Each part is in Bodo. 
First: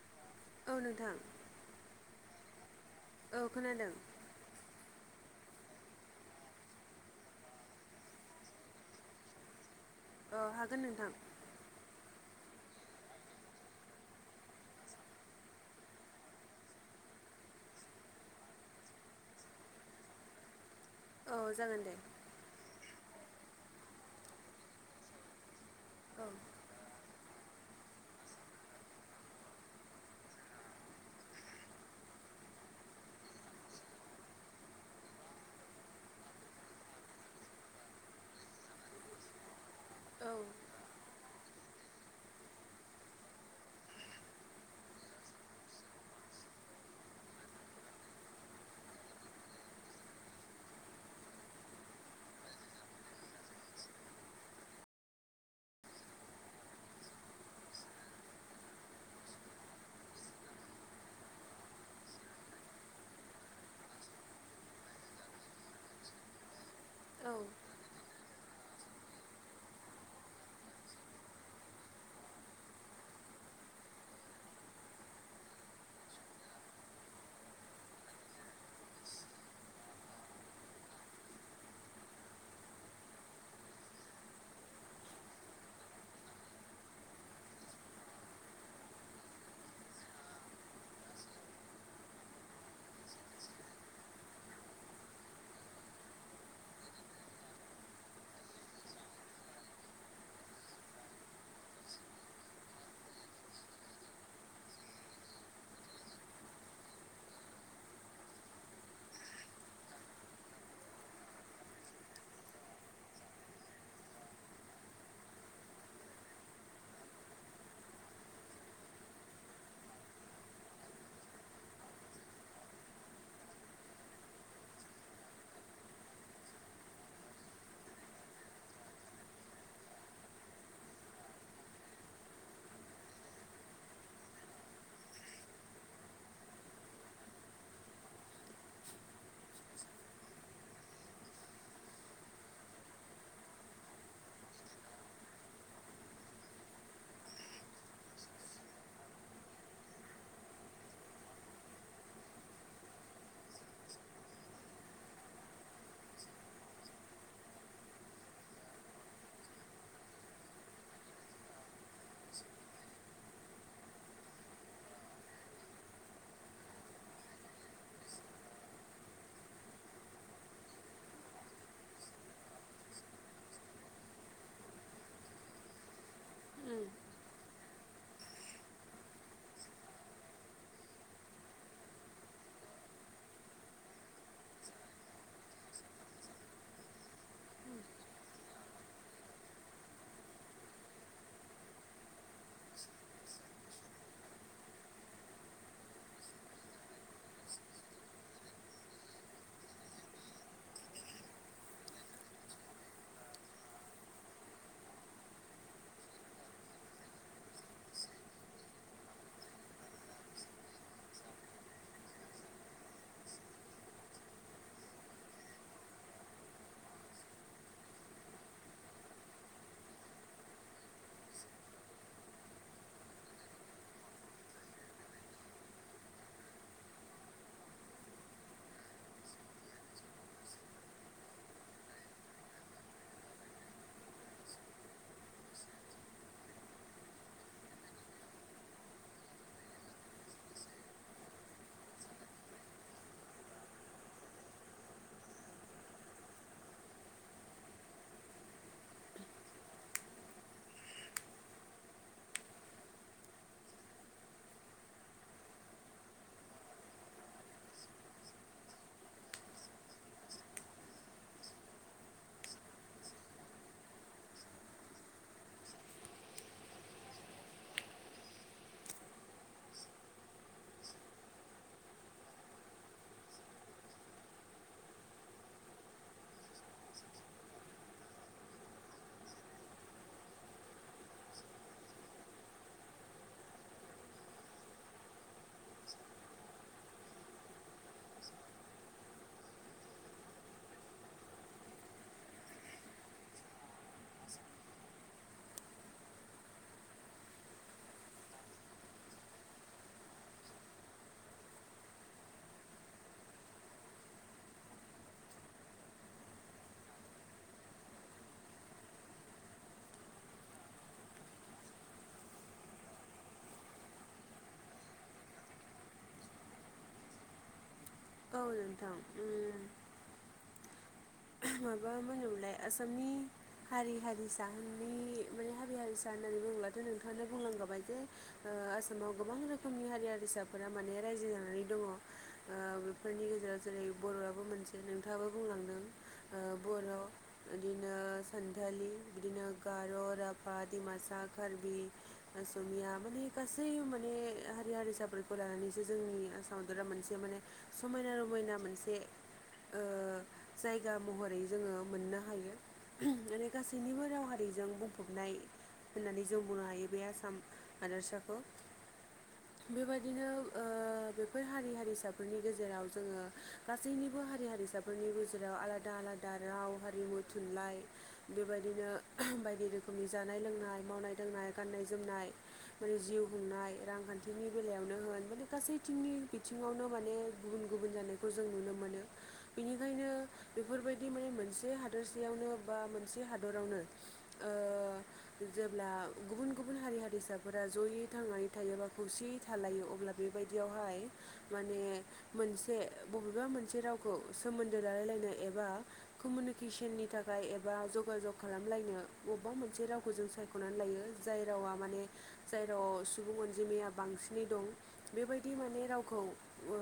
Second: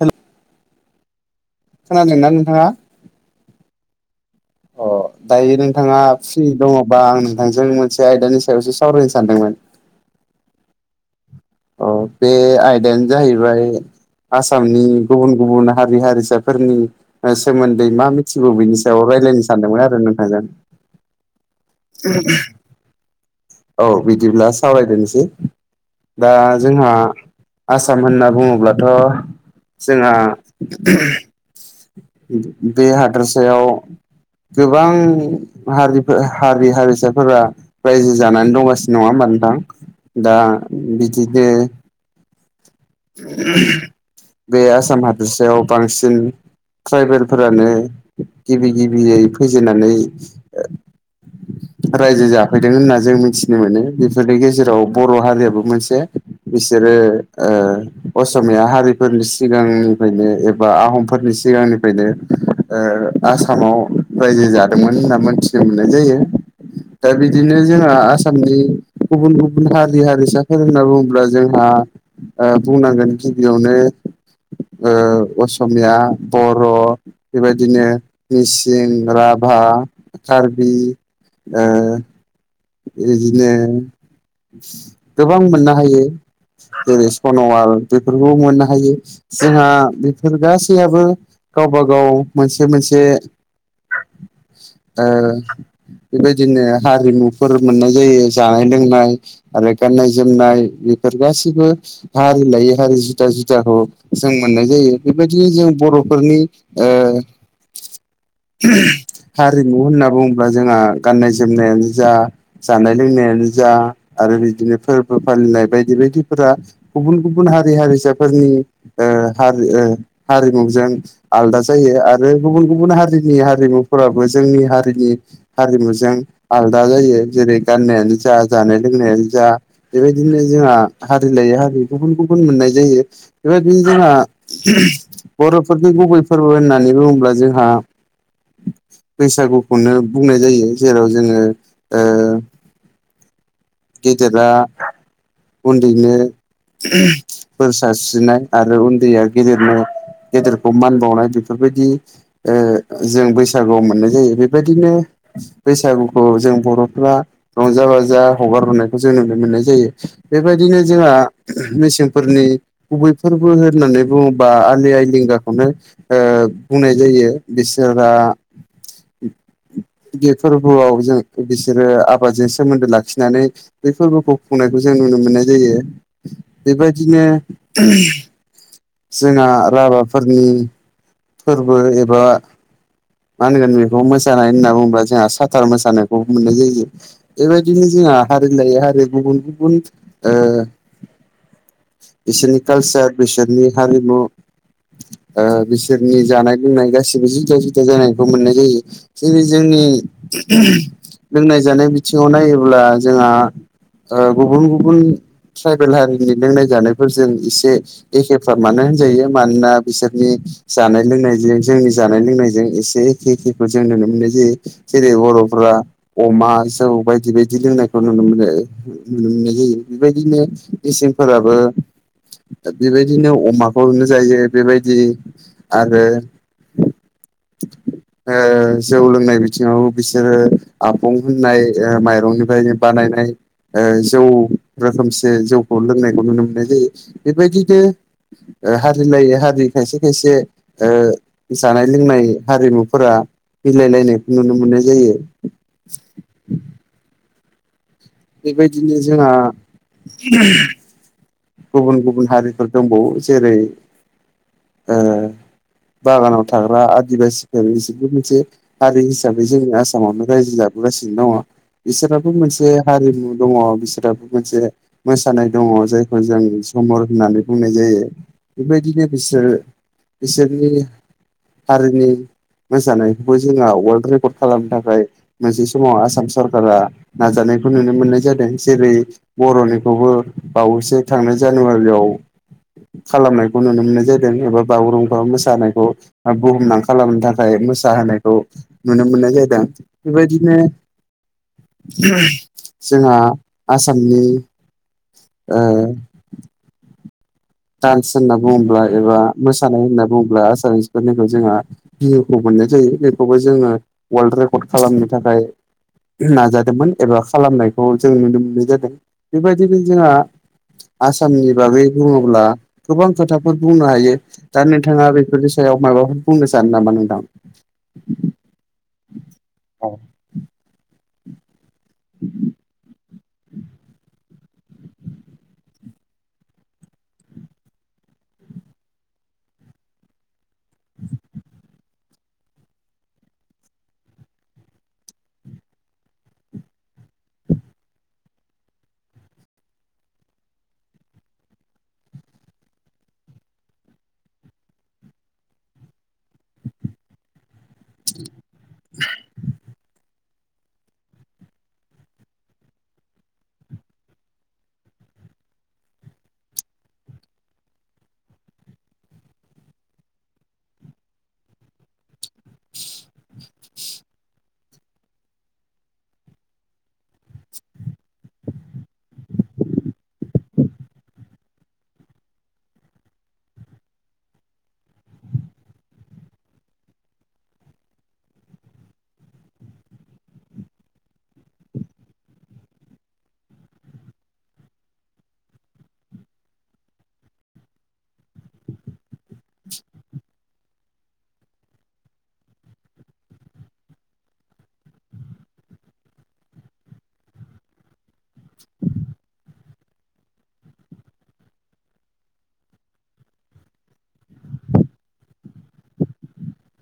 हेल'। औ नोंथां। खोनादों ना नोंथाङा? औ खोनादों। अ। दायो नोंथाङा फ्रि दङबा आं नोंथांजों मोनसे आयदानि सायावसो सावरायनो सानदोंमोन। औ हागोन नोंथां। अ बे आयदायानो जाहैबाय आसामनि गुबुन-गुबुन हारि-हारिसाफोरनि सोमोन्दै मा मिथिगौ बिनि सायाव रायज्लायनो सानदोंमोन आरो नोंथांजों। औ जागोन दे औ बिदिब्ला सावरायदोनोसै औ दा जोंहा आसाम होनना बुङोब्लाथ' जोंहा बे हादोरसायाव गोबां हारिफोर हारि-हारिसाफोरा रायजो जानानै दंगासिनो नङा होमबा नोंथां दा औ बिदिनो बे आसाम हादोरसायाव बांसिन ट्राइबेलफोरानो गिबि-गिबियै फैजेननानै रायजो जाफैदों होनना जों मिथिनो मोनो बेफोरनि गेजेराव बर' हारियाबो मोनसे बिसोरो ओं ओं। असमिया हारिफोरनि सिगांनिफ्रायनो एबा आहमफोरनि सिगांनिफ्रायनो आसामाव रायजो जादोंमोन होनना मोनथि मोननाय जायो दा औ बिदिनो जोंहा आसामनि गुबुन गुबुन हारि हारिसाफोर होनना बुङोब्ला जोंहा बुंनांगोन गिबियावनो असमिया बर' बेबायदिनो मिसिं, राभा कार्बि ओं इदिनो गोबां मोननो हायो। जेरै सन'वाल बेफोरखौबो मोननो हायो जोंहा बेफोर गासैआबो गावबा गाव मोनसे मोनसे बेबायदिनो हारिमु फोर मोननाय जायो जानाय लोंनाय आरो गाननाय जोमनाय बेफोर गासिबो हारि लायै हारि जुदा जुदाखौ जों मोननाय जायो बेबायदिनो जों बर'फोरनि हारिमु होनना बुङोब्ला जोंहा गाननाय जोमनायानो जा जानाय लोंनायानो जा आरो बिदिनो फोरबो फालिनाय बायदि बायदिफोरा गुबुन गुबुन गुबुन हारि हारिसाफोरनि हारि हारिमुजों आलादा जायो आरो। गुबुन गुबुन हारिनि हारिमुफोराबो जोंनि हारिनि हारिमुजों आलादा जायो। जेरै गाननायानो जा जानाय लोंनायानो जा बेबायदिनो जोंहा हारि लायै हारि गुबुन गुबुन नुनो मोननाय जायो बेबायदिनो जोंहा बर'फोरनि गुबै फोरबो होननानै बुङोब्ला जोंहा बैसागुखौनो बुंनाय जायो जेराव जोङो गेदेरा उन्दैनो बोर सारस्रिनाय आरो उन्दैया गेदेरनो गेदेरखौ मान बावनाय बेफोरबायदि जों बैसागुआव मोननाय जायो बेबायदिनो बैसागुखौ जों बर'फ्रा रंजा बाजा हगार हरनायखौ जों नुनो मोननाय जायो बेबायदिनो जोंहा मेसेंफोरनि गुबै फोरबो बो होननानै बुङोबा आलि आइलिंगाखौनो बुंनाय जायो बिसोरहा बे फोरबोआव जों बिसोरो आबादजों सोमोन्दो लाखि नानै बे फोरबोखौ खुंनायखौ जों नुनो मोननाय जायो बेबायदिनो जोंहा राभाफोरनि फोरबो एबा मा होनगोन बेखौ मोसानाय होनना बुङोबा जोंहा साथार मोसानायखौ मोननाय जायो बेबायदिनो जों जोंहा हारि लायो हारि गुबुन गुबुन बिसोरनि कालचार बिसोरनि हारिमु बिसो सोरनि जानाय लोंनाय गासैबो जुदा जुदा जानायखौ मोननाय जायो जोंनि जोंनि लोंनाय जानाय बिथिङाव नायोब्ला जोंहा गुबुन गुबुन ट्राइबेल हारिनि लोंनाय जानायफोरजों एसे एखेफ्रामआनो होनजायो मानोना बिसोरनि जानाय लोंनायजों जोंनि जानाय लोंनायजों एसे एखे एखेखौ जों नुनो मोननाय जायो जेरै बर'फोरा अमा जौ बायदि बायदि लोंनायखौ नुनो मोनो नुनो मोननाय जायो बेबायदिनो मिसिंफोराबो बेबायदिनो अमाखौनो जायो बेबायदि आरो। ओ जौ लोंनाय बिथिङाव बिसोरो आपं होननाय ओ माइरंनिफ्रायनो बानायनो नाय ओ जौ रोखोमसे जौखौ लोंनायखौ नुनो मोननाय जायो। बेबायदिनो ओ हारि लायै हारि खायसे खायसे ओ जानाय लोंनाय हारिमुफोरा मिलाय लायनायखौ नुनो मोननाय जायो। बेबायदिनो जोंहा गुबुन गुबुन हारिफोर दंबावो जेरै बागानाव थाग्रा आदिबासिफोर बिसोरबो मोनसे हारि हिसाबै जोंनि आसामावनो रायजो जा नुबो गासिनो दङ। बिसोराबो मोनसे हारिमु दङ बिसोराबो मोनसे मोसानाय दङ जायखौ जों जममर होननानै बुंनाय जायो। यो। बेबायदिनो बिसोरो बिसोरनि हारिनि मोसानायखौबो जोंहा अवर्ल्ड रेकर्ड खालामनो थाखाय मोनसे समाव आसाम सरकारा नाजानाय खौ नुनो मोननाय जादों। जेरै बर'निखौबो बावैसो थांनाय जानुवारियाव खालामनायखौ नुनो मोननाय जादों। एबा बागुरुमबा मोसानायखौ बुहुमनां खालामनो थाखाय मोसाहोनायखौ नुनो मोननाय जादों। बेबायदिनो जोंहा आसामनि ओ डान्स होनना बुङोब्ला एबा मोसानाय होनना बुङोब्ला? आसामिसफोरनिखौ जोंहा बिहुखौ मोन मोननाय जायो। बेखौबो जोङो अवर्ल्ड रेकर्ड खालामनो थाखाय। नाजादोंमोन एबा खालामनायखौ जों नुनो मोननाय जादों। बेबायदिनो जोंहा आसामनि बागै बुंङो अब्ला गोबां खोथाफोर बुंनो हायो। दा नोंथाङा बेफोरनि सायाव माबाफोर बुंनो सानो नामा नोंथां? [inaudible] औ नोथां उम औ [inaudible] माबा होनो मोनलाय आसामनि हारि हारिसाफोरनि माने हारि हारिसा होननानै बुंङोब्ला। दासो नोंथाङानो बुंलांखाबाय जे ओ आसामाव गोबां रोखोमनि हारि हारिसाफोरा माने रायजो जानानै दङ। ओ बेफोरनि गेजेराव जेरै बर'आबो मोनसे नोंथाङाबो बुंलांदों। ओ [inaudible] बर' इदिनो सानथालि बिदिनो गार', राभा, दिमासा, कार्बि बि, असमिया माने गासै माने हारि हारिसाफोरखौ लानानैसो जोंनि आसामाव रा मोनसे माने समायना रमायना मोनसे ओ जायगा महरै जोङो मोननो हायो। माने गासैनिबो राव हारिजों बुंफबनाय होननानै जों बुंनो हायो। बे आसाम हादोरसाखौ। बेबायदिनो ओ बेफोर हारि हारिसाब फोरनि गेजेराव जोङो गासैनिबो हारि हारिसाफोरनिबो जेराव आलादा आलादा राव हारिमु थुनलाइ बेबायदिनो बायदि रोखोमनि जानाय नाय लोंनाय, मावनाय दांनाय, गाननाय जोमनाय माने जिउ खुंनाय रांखान्थिनि बेलायावनो होन माने गासैथिंनि बिथिङावनो माने गुबुन गुबुन जानायखौ जों नुनो मोनो। बेनिखायनो बेफोरबायदि माने मोनसे हादोरसेयावनो बा मोनसे हादरावनो। ओ ओ जेब्ला गुबुन गुबुन हारि हारिसाफोरा जयै थांनानै थायो बा खौसेयै थालायो। अब्ला बे बादियावहाय माने मोनसे बबेबा मोनसे रावखौ सोमोन्दो लालाय लायनाय। ओ एबा कमनिकेसननि थाखाय एबा जगाजग खालामलायनो। बबेबा मोनसे रावखौ जों सायख'नानै लायो। जाय रावा माने जायाव सुबुं अनजिमाया बांसिनै दं। बे बेबायदि माने रावखौ ओ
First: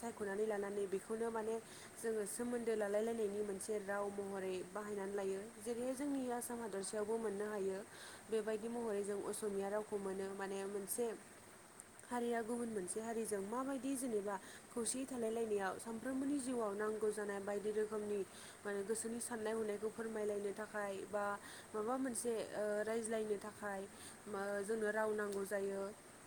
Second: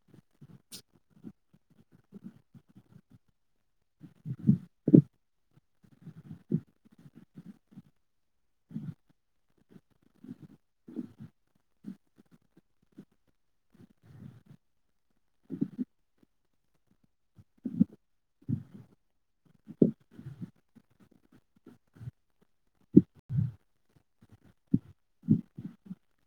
सायख'नानै लानानै बेखौनो माने जोङो सोमोन्द दो लालाय लायनायनि मोनसे राव महरै बाहायनानै लायो। जेरैहाय जोंनि आसाम हादरसायावबो मोननो हाय यो बेबायदि महरै जों अस'मिया रावखौ मोनो माने मोनसे हारिया गुबुन मोनसे हारिजों माबायदि जेनेबा खौसेयै थालायलायनायाव सानफ्रोमबोनि जिउआव नांगौ जानाय बाय दि रोखोमनि माने गोसोनि साननाय हनायखौ फोरमायलायनो थाखाय बा माबा मोनसे ओ ओ रायज्लायनो थाखाय जोंनो राव नांगौ जायो।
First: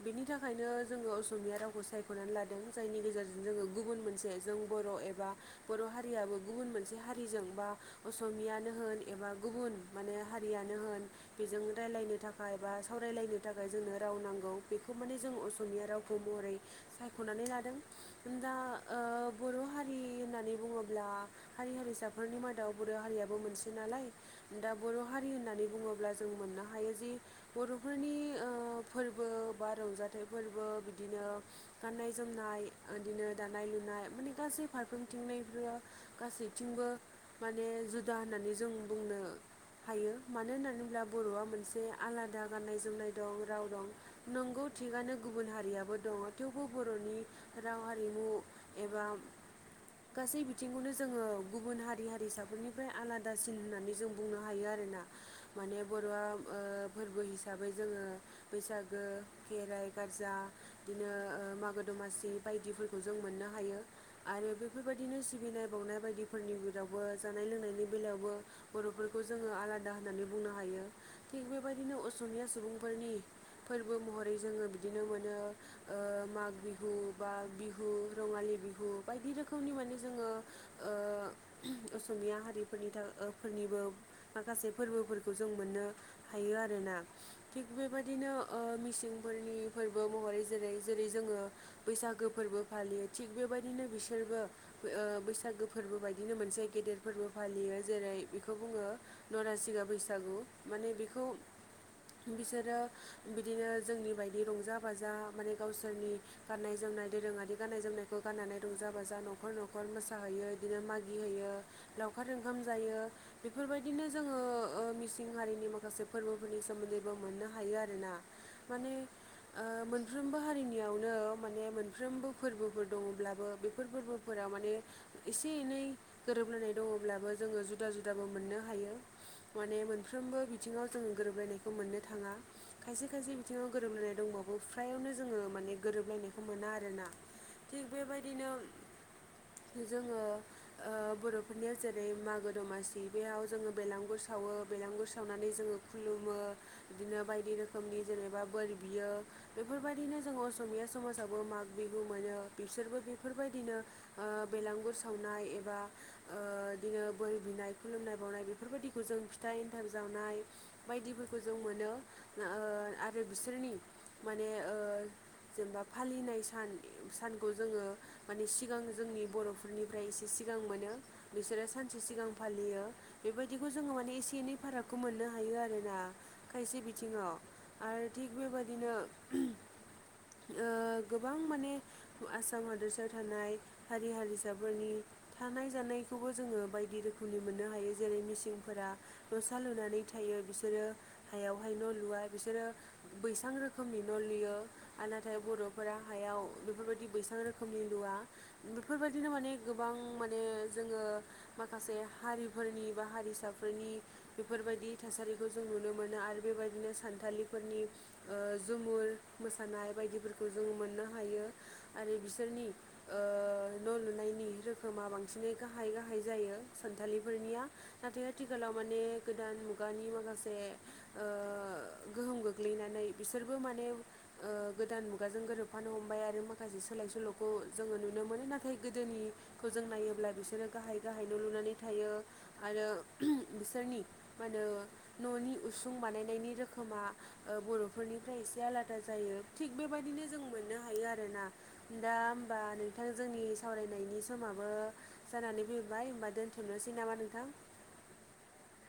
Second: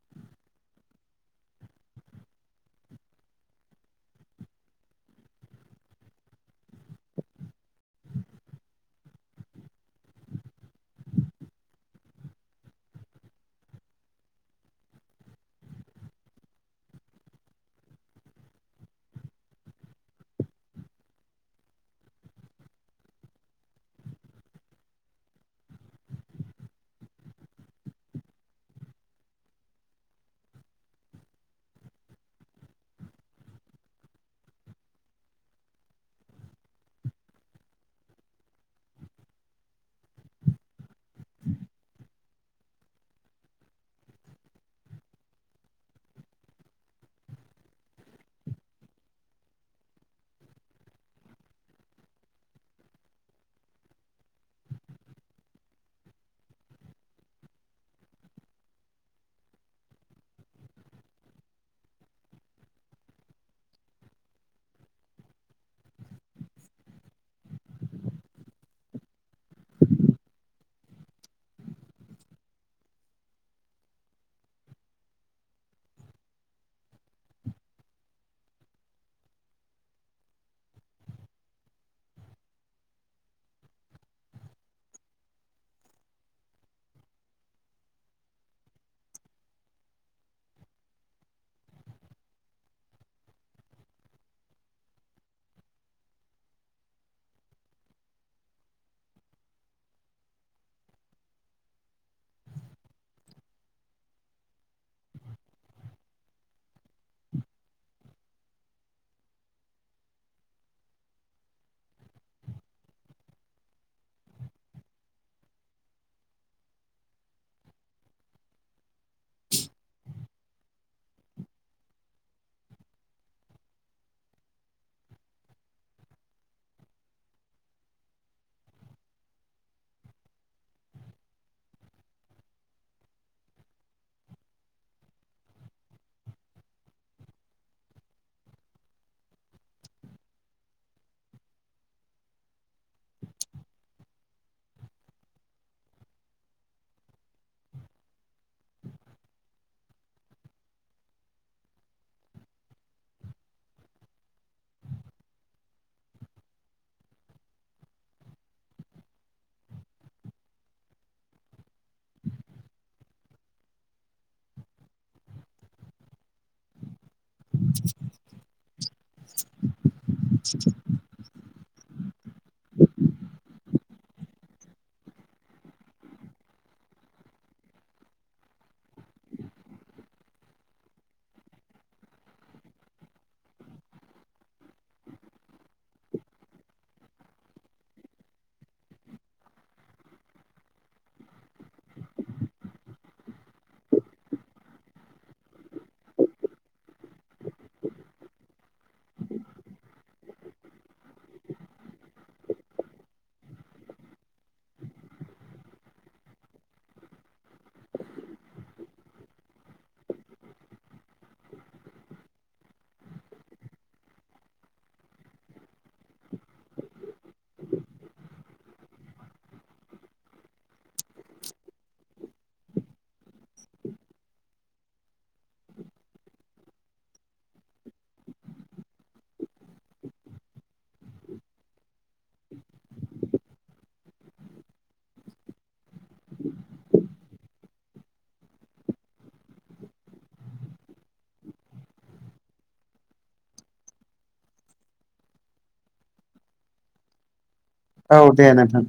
बेनि थाखायनो जोङो अस असमिया रावखौ सायख'नानै लादों जायनि गेजेरजों जोङो गुबुन मोनसे जों बर' एबा बर' हारि। हारियाबो गुबुन मोनसे हारिजों बा असमियानो होन एबा गुबुन माने हारियानो होन बेजों रायलायनो थाखाय बा सावरायलायनो थाखाय जोंनो राव नांगौ बेखौ माने जों असमिया रावखौ। महरै सायख'नानै लादों दा बर' हारि होननानै बुङोब्ला ब्ला हारि हारिसाफोरनि मादाव बर' हारियाबो मोनसे नालाय दा बर' हारि होननानै बुङोब्ला अब्ला जों मोननो हायो जि बर'फोरनि ओ फोरबो बा रंजाथाइ फोरबो बिदिनो गाननाय जोमनाय बिदिनो दानाय लुनाय माने गासै फारफ्रोमथिंबो गासैथिंबो माने जुदा होननानै जों बुंनो। हायो मानो होननानै बुंओला बर'आ मोनसे आलादा गाननाय जोमनाय दं राव दं नंगौ। थिगनो गुबुन हारियाबो दङ थेवबो बर'नि राव हारिमु एबा गासेै बि बिथिंखौनो जोङो गुबुन हारि हारिसाफोरनिफ्राय आलादासिन होननानै जों बुंनो हायो आरोना। माने बर'आ फोरबो हिसाबै जोङो बैसागो खेराइ गारजा बिदिनो मागो दमासि बायदिफोरखौ जों मोननो हायो आरो बेफोरबायदिनो मोदाय बावनाय बायदिफोरनि बेवबो जानाय लोंनायनि बेलायावबो बर'फोरखौ जोङो आलादा होननानै बुङो। नो हायो थिग बेबायदिनो असमिया सुबुंफोरनि फोरबो महरै जोङो बिदिनो मोनो। ओ माग बिहु बा बिहु रङालि बिहु बायदि रोखोमनि माने जोङो ओ असमिया हारिफोरनि फोरनिबो माखासे फोरबोफोरखौ जों मोनो हायो आरोना थिग बेबायदिनो ओ मिसिंफोरनि फोरबो महरै जेरै जेरै जोङो बैसागो फोरबो फालियो थिग बेबायदिनो बिसोरबो बैसागो फोरबो बायदिनो मोनसे गेदेर फोरबो फालियो जेरै बेखौ बुङो नरासिं बा बैसागु माने बेखौ बिसोरो बिदिनो जोंनि बायदि रंजा बाजा माने गावसोरनि गाननाय जोम जोमनाय दोरोङारि गाननाय जोमनायखौ गाननानै रंजा बाजा न नखर न'खर मोसाहैयो बिदिनो मागि होयो लावखार ओंखाम जायो बेफोरबायदिनो जोङो ओ ओ मिसिं हारिनि माखासे फोरबोफोरनि सोमोन्दैबो मोननो हायो आरोना माने ओ मोनफ्रोमबो हारिनियावनो माने मोनफ्रोमबो फोरबोफोर दङब्लाबो बेफोर फोरबो फोराव माने एसे एनै गोरोबलायनाय दङब्लाबो जोङो जुदा जुदाबो मोननो हायो। माने मोनफ्रोमबो बिथिङाव जों गोरोबलायनायखौ मोननो थाङा। खायसे खायसे बिथिङाव गोरोबलायनाय दंबावो फ्रायावनो जोङो माने गोरोबलायनायखौ मोना आरोना। थिग बेबायदिनो [inaudible] जोङो ओ बर'फोरनियाव जेरै मागो दमासि बेयाव जोङो बेलागुर सावो। बेलगुर सावनानै जोङो खुलुमो बिदिनो बायदि रोखोमनि जेनेबा बोर बियो। बेफोरबायदिनो जों असमिया समाजावबो माग बिहु मोनो बिसोरबो बेफोरबायदिनो। ओ बेलांगुर सावनाय एबा ओ बिदिनो बोर बिनाय खुलुमनाय बावनाय बेफोरबायदिखौ ज जों फिथाइ एन्थाब जावनाय बायदिफोरखौ जों मोनो आरो बिसोरनि माने ओ जेनेबा फालिनाय सान सान। खौ जोङो माने सिगां जोंनि बर'फोरनिफ्राय एसे सिगां मोनो। बिसोरो सानसे सिगां फालियो बेबायदिखौ जोङो माने एसे एनै फारागखौ मोननो हायो आरोना। खायसे बिथिङाव आरो थिग बेबादिनो गोबां माने आसाम हादरसायाव थानाय। हारि हारिसाफोरनि थानाय जानायखौबो जोङो बायदि रोखोमनि मोननो हायो जेरै मिसिंफोर न'सा लुनानै थायो बिसोरो हायावहाय न' लुवा बिसोरो बैसां रोखोम रोखोमनि न' लुयो आरो नाथाय बर'फोरा हायाव बेफोरबायदि बैसां रोखोमनि लुवा बेफोरबायदिनो माने गोबां माने जोङो माखासे हारिफोरनि बा हारिसा फोरनि बेफोरबायदि थासारिखौ जों नुनो मोनो आरो बेबायदिनो सानथालिफोरनि ओ जुमुर मोसानाय बायदिफोरखौ जोङो मोननो हायो आरो बिसोरनि ओ न' लुनायनि [unintelligible] रोखोमा बांसिनै गाहाय गाहाय जायो सानथालिफोरनिया नाथाय आथिखालाव माने गोदान मु गानि माखासे ओ गोहोम गोग्लैनानै बिसोरबो माने ओ गोदान मुगाजों गोरोबफानो हमबाय आरो माखासे सोलाय सोल'खौ जोङो नुनो मोनो नाथाय गोदोनिखौ जों नायोब्ला बिसोरो गाहाय गाहाय न' लुनानै थायो आ रो बिसोरनि मा होनो न'नि उसुं बानायनायनि रोखोमा ओ बर'फोरनिफ्राय एसे आलादा जायो थिग बेबायदिनो जों मोननो हायो आरोना दा - होमबा नोंथां जोंनि सावरायनायनि समाबो जानानै फैबाय होमबा दोनथ'नोसै नामा नोंथां। औ दे नोंथां